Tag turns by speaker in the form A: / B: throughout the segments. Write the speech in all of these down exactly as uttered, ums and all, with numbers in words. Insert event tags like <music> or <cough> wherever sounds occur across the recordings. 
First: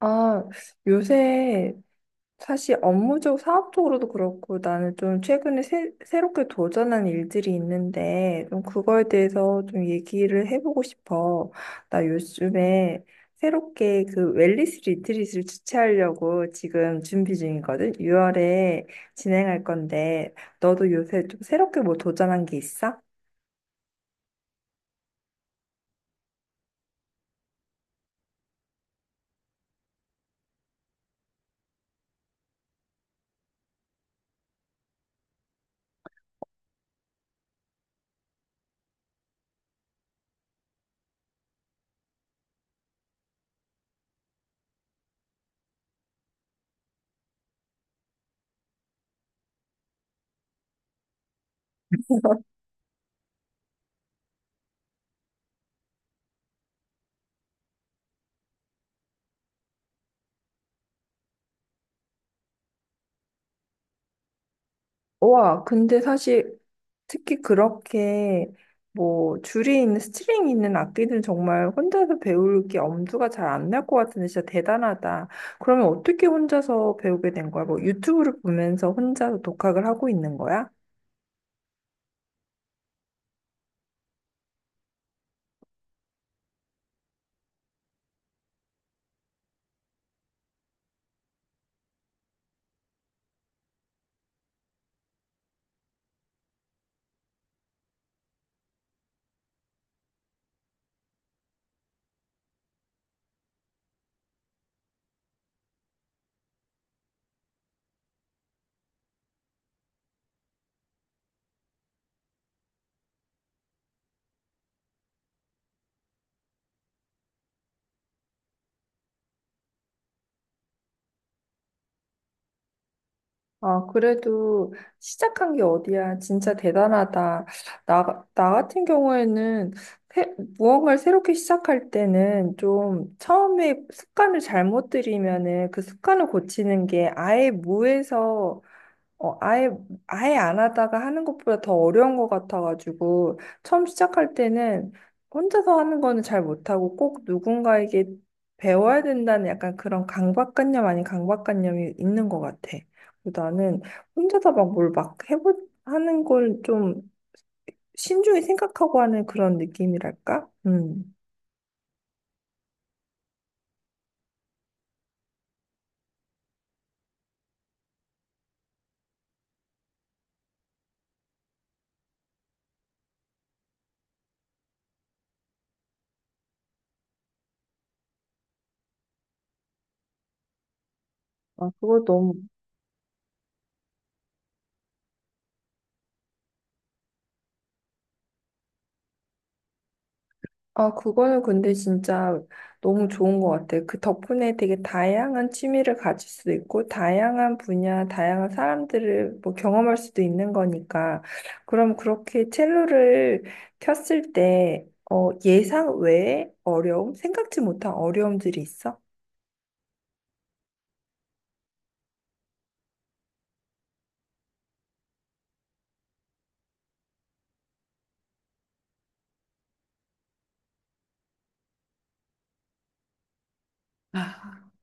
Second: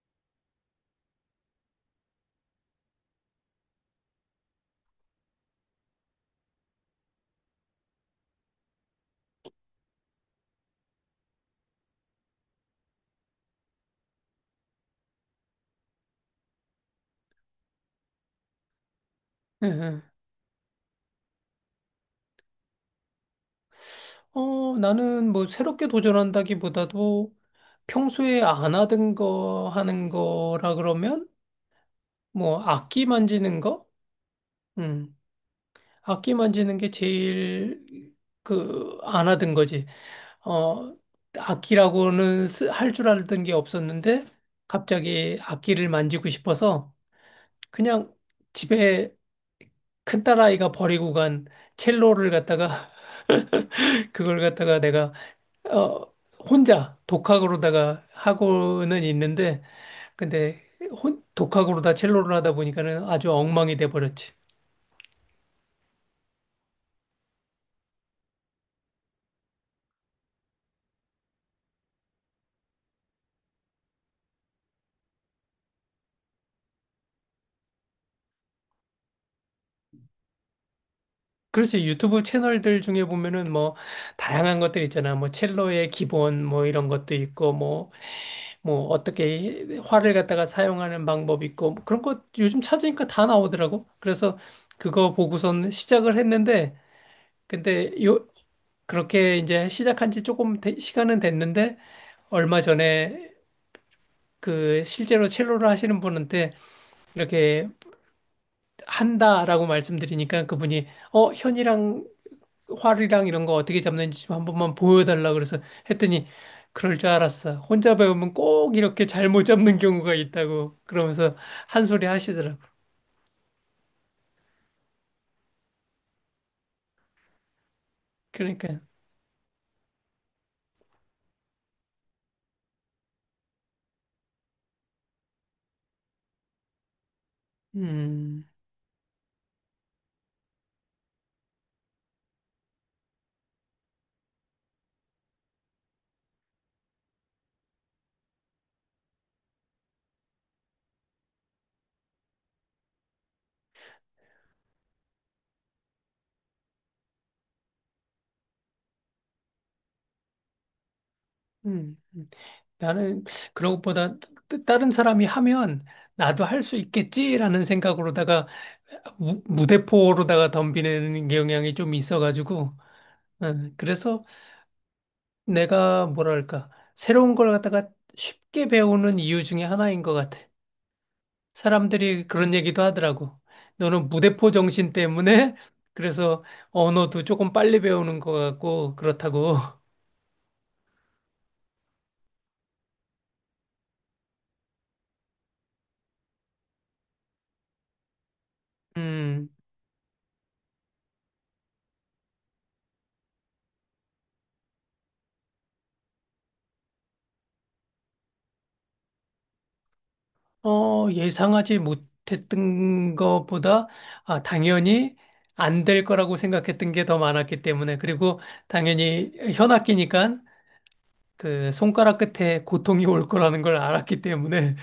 A: 아, 요새 사실 업무적, 사업적으로도 그렇고 나는 좀 최근에 새, 새롭게 도전한 일들이 있는데 좀 그거에 대해서 좀 얘기를 해보고 싶어. 나 요즘에 새롭게 그 웰니스 리트릿을 주최하려고 지금 준비 중이거든. 유월에 진행할
B: 예. 예.
A: 건데 너도 요새 좀 새롭게 뭐 도전한 게 있어?
B: 어, 나는 뭐 새롭게 도전한다기보다도 평소에 안 하던 거 하는 거라 그러면 뭐 악기 만지는 거? 음. 악기 만지는 게 제일 그 안 하던 거지. 어, 악기라고는 할 줄 알던 게 없었는데 갑자기 악기를 만지고 싶어서 그냥 집에 큰딸아이가 버리고 간 첼로를 갖다가 <laughs> 그걸 갖다가 내가 어, 혼자 독학으로다가 하고는 있는데, 근데 혼, 독학으로다 첼로를 하다 보니까는 아주 엉망이 돼 버렸지.
A: 와, 근데 사실 특히 그렇게 뭐 줄이 있는 스트링이 있는 악기는 정말 혼자서 배울 게 엄두가 잘 안 날 것 같은데 진짜 대단하다. 그러면 어떻게 혼자서 배우게 된 거야? 뭐 유튜브를 보면서 혼자서 독학을 하고 있는 거야?
B: 그렇지. 유튜브 채널들 중에 보면은 뭐 다양한 것들 있잖아. 뭐 첼로의 기본 뭐 이런 것도 있고 뭐 뭐 어떻게 활을 갖다가 사용하는 방법 있고 뭐 그런 거 요즘 찾으니까 다 나오더라고. 그래서 그거 보고선 시작을 했는데 근데 요 그렇게 이제 시작한 지 조금 되- 시간은 됐는데 얼마 전에 그 실제로 첼로를 하시는 분한테 이렇게 한다라고 말씀드리니까 그분이 어 현이랑 활이랑 이런 거 어떻게 잡는지 좀 한 번만 보여달라 그래서 했더니 그럴 줄 알았어. 혼자 배우면 꼭 이렇게 잘못 잡는 경우가 있다고 그러면서 한 소리 하시더라고.
A: 아, 그래도 시작한 게 어디야. 진짜 대단하다. 나, 나
B: 그러니까
A: 같은 경우에는 새- 무언가를 새롭게 시작할 때는 좀 처음에 습관을 잘못 들이면은 그 습관을 고치는 게 아예
B: 음,
A: 무에서 어, 아예, 아예 안 하다가 하는 것보다 더 어려운 것 같아가지고, 처음 시작할 때는 혼자서 하는 거는 잘 못하고 꼭 누군가에게 배워야 된다는 약간 그런 강박관념 아닌 강박관념이 있는 것 같아. 그리고 나는 혼자서 막 뭘 막 해보, 하는 걸 좀 신중히 생각하고 하는 그런 느낌이랄까? 음.
B: 음, 음. 나는 그런 것보다 따- 다른 사람이 하면 나도 할 수 있겠지라는 생각으로다가 무, 무대포로다가 덤비는 경향이 좀 있어가지고 예, 그래서 내가 뭐랄까, 새로운 걸 갖다가 쉽게 배우는 이유 중에 하나인 것 같아.
A: 아, 그거
B: 사람들이
A: 너무
B: 그런 얘기도 하더라고. 너는 무대포 정신 때문에 <laughs> 그래서 언어도 조금 빨리 배우는 것 같고 그렇다고. <laughs>
A: 아, 그거는 근데 진짜 너무 좋은 것 같아. 그 덕분에 되게 다양한 취미를 가질 수도 있고, 다양한 분야, 다양한 사람들을
B: 음,
A: 뭐 경험할 수도 있는 거니까. 그럼 그렇게 첼로를 켰을 때, 어, 예상 외의 어려움? 생각지 못한 어려움들이 있어?
B: 어, 예상하지 못했던 것보다 아, 당연히 안 될 거라고 생각했던 게 더 많았기 때문에 그리고 당연히 현악기니까 그 손가락 끝에 고통이 올 거라는 걸 알았기
A: 아,
B: 때문에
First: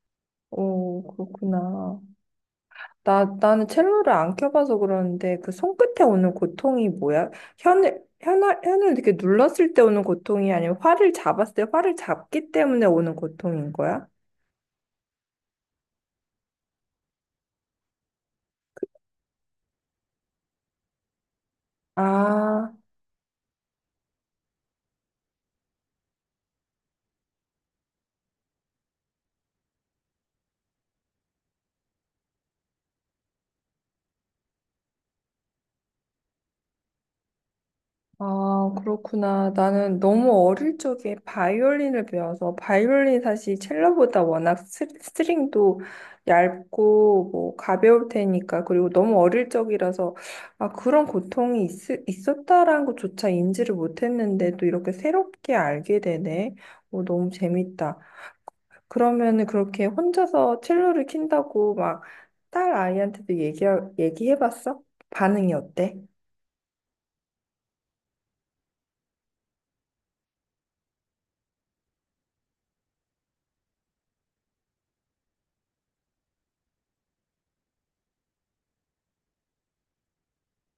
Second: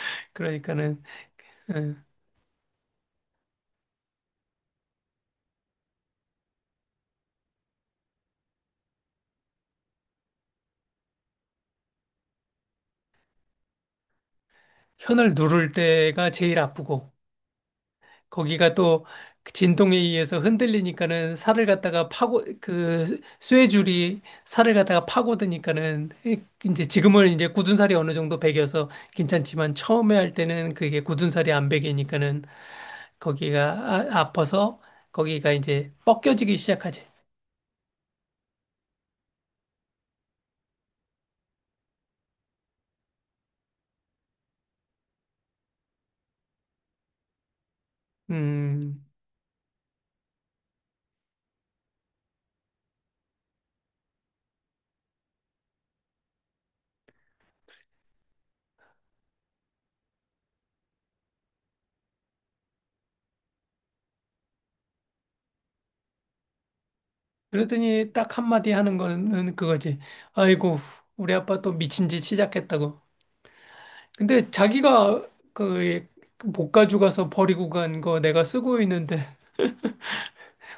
B: <laughs>
A: 오,
B: 그러니까는
A: 그렇구나.
B: 예.
A: 나, 나는 첼로를 안 켜봐서 그러는데 그 손끝에 오는 고통이 뭐야? 혀를, 혀나, 혀를 이렇게 눌렀을 때 오는 고통이 아니면 활을 잡았을 때 활을 잡기 때문에 오는 고통인 거야?
B: 현을 누를 때가 제일 아프고 거기가 또그 진동에 의해서 흔들리니까는 살을 갖다가 파고
A: 아,
B: 그 쇠줄이 살을 갖다가 파고드니까는 이제 지금은 이제 굳은 살이 어느 정도 배겨서 괜찮지만 처음에 할 때는 그게 굳은 살이 안 배기니까는 거기가 아, 아파서 거기가 이제 벗겨지기 시작하지.
A: 아, 그렇구나. 나는 너무 어릴 적에 바이올린을 배워서 바이올린 사실 첼로보다 워낙 스- 스트링도 얇고 뭐 가벼울 테니까 그리고
B: 음.
A: 너무 어릴 적이라서 아, 그런 고통이 있, 있었다라는 것조차 인지를 못했는데 또 이렇게 새롭게 알게 되네. 오, 너무 재밌다. 그러면은 그렇게 혼자서 첼로를 킨다고 막 딸 아이한테도 얘기, 얘기해봤어? 반응이 어때?
B: 그러더니 딱 한마디 하는 거는 그거지. 아이고, 우리 아빠 또 미친 짓 시작했다고. 근데 자기가 그 못 가져 가서 버리고 간 거 내가 쓰고 있는데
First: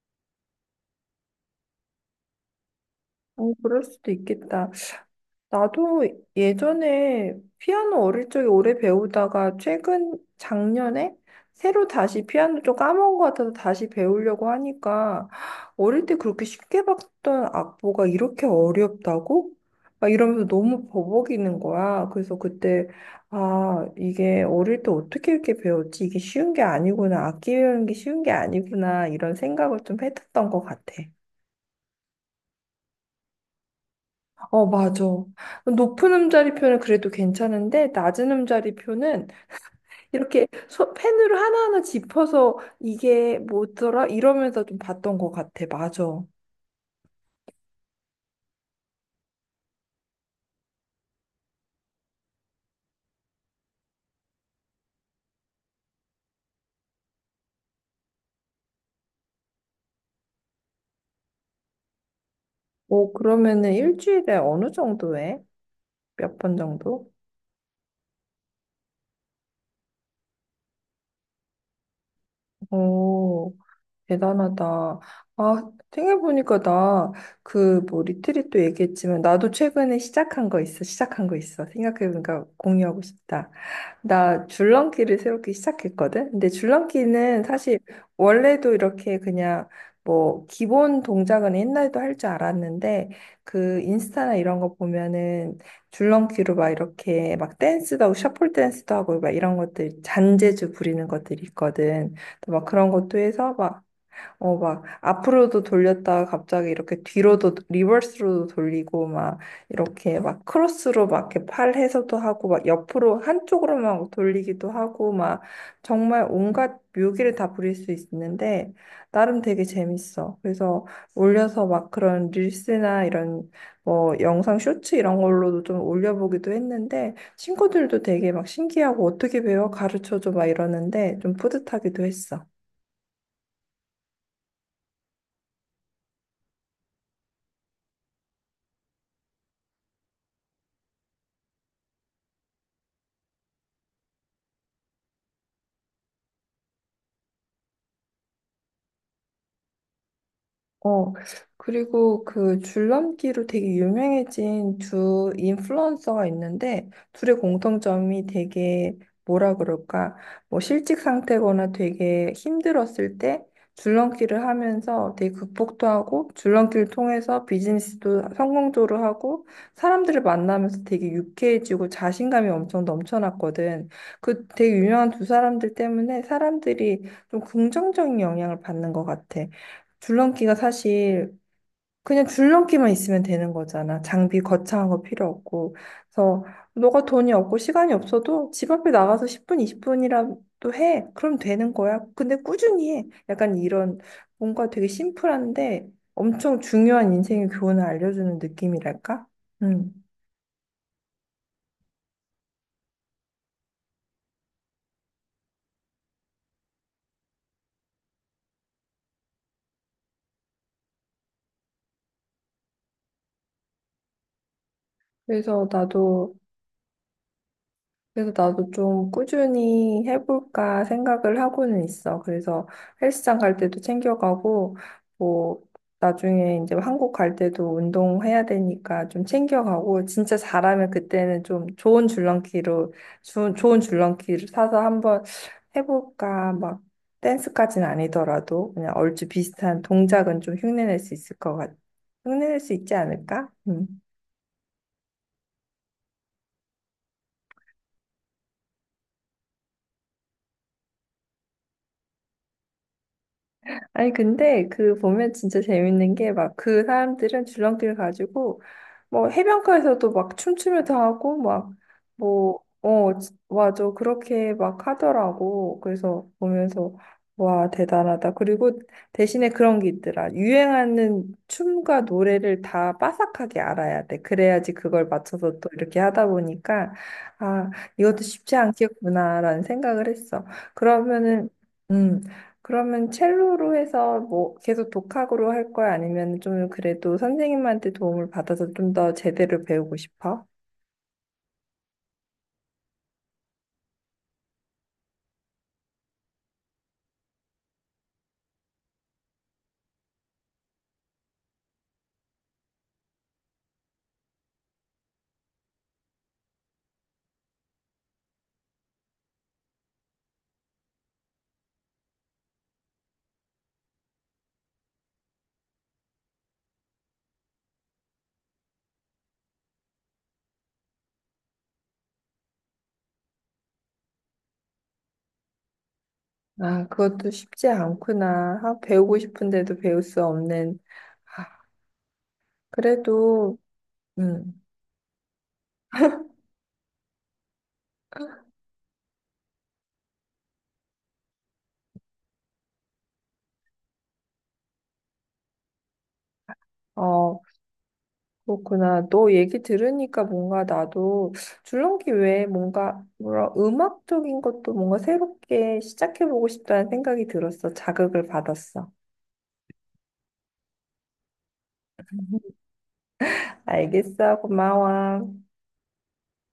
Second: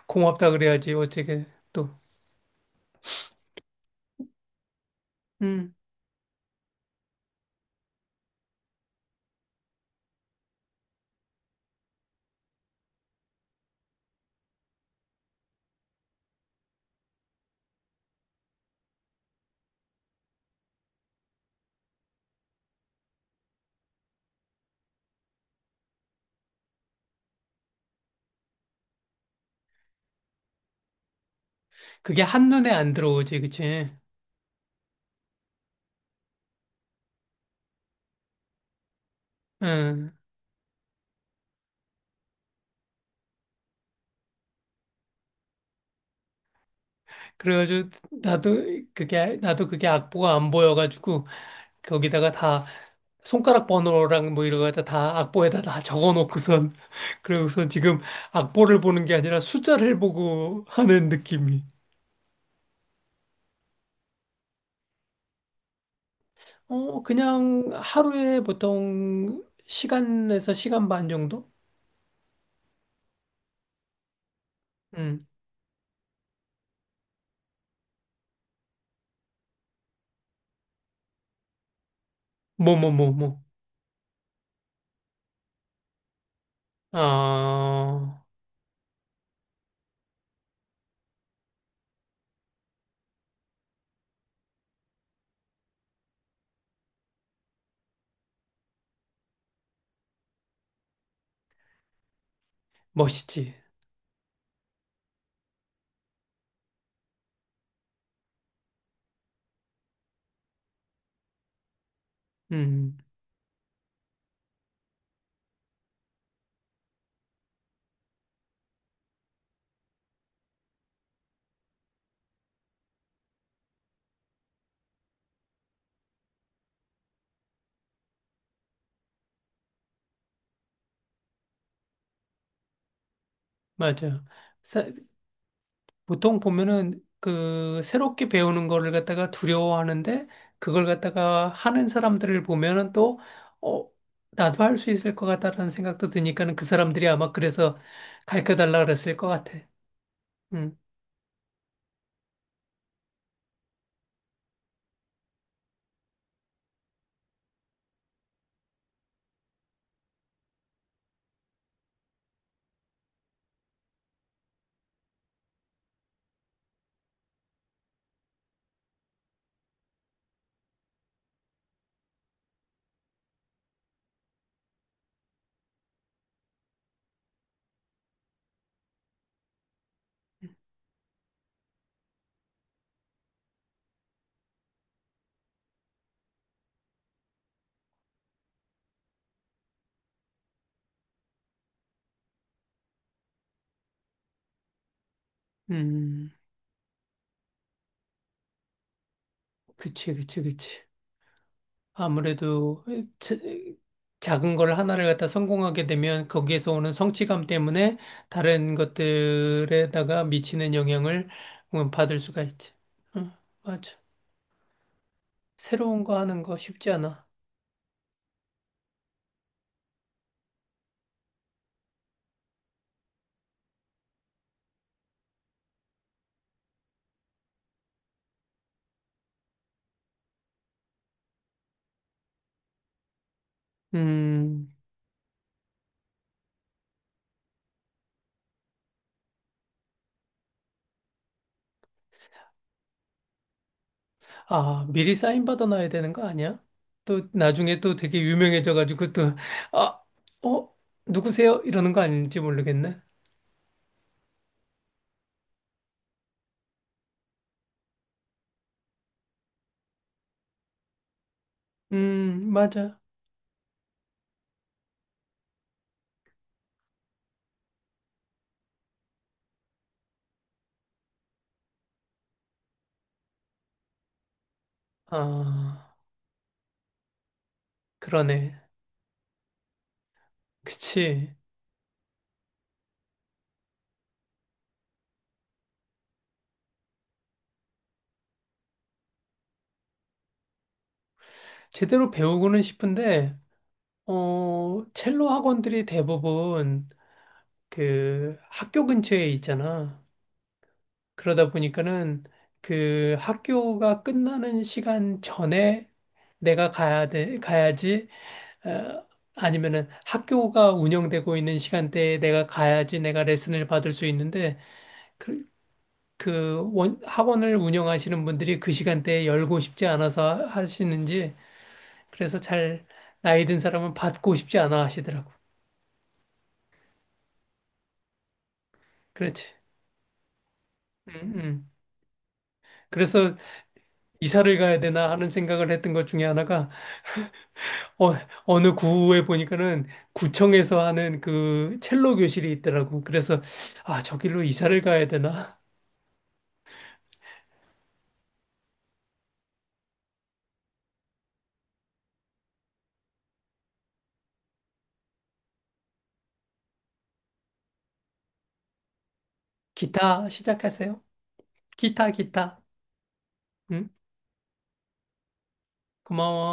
B: 고맙다 그래야지 어떻게 또
A: 어, 그럴 수도 있겠다.
B: 음.
A: 나도 예전에 피아노 어릴 적에 오래 배우다가 최근 작년에 새로 다시 피아노 좀 까먹은 것 같아서 다시 배우려고 하니까 어릴 때 그렇게 쉽게 봤던 악보가 이렇게 어렵다고? 막 이러면서 너무 버벅이는 거야. 그래서 그때 아, 이게 어릴 때 어떻게 이렇게 배웠지? 이게 쉬운 게 아니구나. 악기 배우는 게 쉬운 게 아니구나. 이런 생각을 좀 했었던 것 같아.
B: 그게 한눈에 안 들어오지 그치?
A: 어, 맞아. 높은 음자리표는 그래도 괜찮은데, 낮은 음자리표는
B: 응.
A: 이렇게 소, 펜으로 하나하나 짚어서 이게 뭐더라? 이러면서 좀 봤던 것 같아. 맞아.
B: 그래가지고 나도 그게 나도 그게 악보가 안 보여가지고 거기다가 다 손가락 번호랑 뭐 이런 거다 다 악보에다 다 적어놓고선 <laughs> 그러고서 지금 악보를 보는 게 아니라 숫자를 보고 하는 느낌이.
A: 오, 그러면은 일주일에 어느 정도 해? 몇 번
B: 어,
A: 정도?
B: 그냥 하루에 보통 한 시간에서 한 시간 반 정도?
A: 오, 대단하다.
B: 음,
A: 아, 생각해보니까 나 그 뭐 리트릿도 얘기했지만, 나도 최근에 시작한 거 있어. 시작한 거 있어. 생각해보니까
B: 뭐, 뭐,
A: 공유하고
B: 뭐, 뭐.
A: 싶다. 나 줄넘기를 새롭게 시작했거든? 근데 줄넘기는 사실
B: 아,
A: 원래도 이렇게 그냥 뭐 기본 동작은 옛날에도 할 줄 알았는데 그 인스타나 이런 거 보면은 줄넘기로 막 이렇게 막 댄스도 하고 셔플 댄스도 하고 막 이런 것들 잔재주 부리는 것들이 있거든. 또 막 그런 것도
B: 멋있지.
A: 해서 어, 막, 앞으로도 돌렸다가 갑자기 이렇게 뒤로도, 리버스로도 돌리고, 막, 이렇게 막, 크로스로 막, 이렇게 팔 해서도 하고, 막,
B: 음,
A: 옆으로, 한쪽으로만 돌리기도 하고, 막, 정말 온갖 묘기를 다 부릴 수 있는데, 나름 되게 재밌어. 그래서 올려서 막 그런 릴스나 이런, 뭐, 영상 쇼츠 이런 걸로도 좀 올려보기도 했는데, 친구들도 되게 막 신기하고, 어떻게 배워? 가르쳐줘? 막 이러는데, 좀 뿌듯하기도 했어.
B: 맞아. 사- 보통 보면은 그 새롭게 배우는 거를 갖다가 두려워하는데 그걸 갖다가 하는 사람들을 보면은 또, 어, 나도 할 수 있을 것 같다라는 생각도 드니까는 그 사람들이 아마 그래서 가르쳐 달라 그랬을 것 같아. 음,
A: 어, 그리고 그 줄넘기로 되게 유명해진 두 인플루언서가 있는데, 둘의 공통점이 되게 뭐라 그럴까, 뭐 실직 상태거나 되게 힘들었을 때 줄넘기를 하면서 되게 극복도 하고, 줄넘기를 통해서 비즈니스도 성공적으로 하고, 사람들을 만나면서 되게 유쾌해지고 자신감이 엄청 넘쳐났거든. 그 되게 유명한 두 사람들 때문에 사람들이 좀 긍정적인 영향을 받는 것 같아. 줄넘기가 사실 그냥 줄넘기만 있으면 되는 거잖아. 장비 거창한 거 필요 없고. 그래서 너가 돈이 없고 시간이 없어도 집 앞에 나가서 십 분, 이십 분이라도 해. 그럼 되는 거야. 근데 꾸준히 해. 약간 이런 뭔가 되게 심플한데
B: 음,
A: 엄청 중요한 인생의 교훈을 알려주는 느낌이랄까? 음.
B: 그치, 그치, 그치. 아무래도 자- 작은 걸 하나를 갖다 성공하게 되면 거기에서 오는 성취감 때문에 다른 것들에다가 미치는 영향을 음, 받을 수가 있지. 응, 맞아.
A: 그래서
B: 새로운 거
A: 나도
B: 하는 거 쉽지 않아.
A: 그래서 나도 좀 꾸준히 해볼까 생각을 하고는 있어. 그래서 헬스장 갈 때도 챙겨가고, 뭐, 나중에 이제 한국 갈 때도 운동해야 되니까 좀 챙겨가고, 진짜 잘하면 그때는 좀 좋은 줄넘기로, 주- 좋은 줄넘기를
B: 음,
A: 사서 한번 해볼까, 막, 댄스까지는 아니더라도, 그냥 얼추 비슷한 동작은 좀 흉내낼 수 있을 것 같아. 흉내낼 수 있지 않을까? 음.
B: 아, 미리 사인 받아놔야 되는 거 아니야? 또 나중에 또 되게 유명해져가지고 또, 아, 어, 누구세요? 이러는 거 아닌지 모르겠네.
A: 아니, 근데 그 보면 진짜 재밌는 게 막 그 사람들은 줄넘기를 가지고 뭐 해변가에서도 막 춤추면서 하고 막
B: 음,
A: 뭐,
B: 맞아.
A: 어, 지- 맞아. 그렇게 막 하더라고. 그래서 보면서 와, 대단하다. 그리고 대신에 그런 게 있더라. 유행하는 춤과 노래를 다 빠삭하게 알아야 돼. 그래야지 그걸 맞춰서 또
B: 아,
A: 이렇게 하다 보니까 아, 이것도 쉽지
B: 그러네.
A: 않겠구나라는 생각을 했어.
B: 그치.
A: 그러면은 음. 그러면 첼로로 해서 뭐 계속 독학으로 할 거야? 아니면 좀 그래도 선생님한테 도움을 받아서 좀 더 제대로 배우고 싶어?
B: 제대로 배우고는 싶은데, 어, 첼로 학원들이 대부분 그 학교 근처에 있잖아. 그러다 보니까는 그 학교가 끝나는 시간 전에 내가 가야 돼, 가야지. 어, 아니면은 학교가 운영되고 있는 시간대에 내가 가야지 내가 레슨을 받을 수 있는데 그, 그 원, 학원을 운영하시는 분들이 그 시간대에 열고 싶지 않아서 하시는지 그래서 잘 나이 든 사람은 받고 싶지 않아 하시더라고.
A: 아, 그것도 쉽지 않구나. 아, 배우고
B: 그렇지.
A: 싶은데도 배울 수 없는.
B: 음,
A: 아,
B: 음. 그래서
A: 그래도,
B: 이사를
A: 음,
B: 가야 되나 하는 생각을 했던 것 중에 하나가 어, 어느 구에 보니까는 구청에서 하는 그 첼로 교실이 있더라고. 그래서 아, 저길로 이사를 가야 되나?
A: 어, 그렇구나. 너 얘기 들으니까 뭔가 나도 줄넘기 외에 뭔가, 뭐라, 음악적인 것도 뭔가 새롭게 시작해보고 싶다는 생각이 들었어. 자극을 받았어.
B: 기타 시작하세요. 기타, 기타. 응?
A: 알겠어. 고마워.
B: 고마워.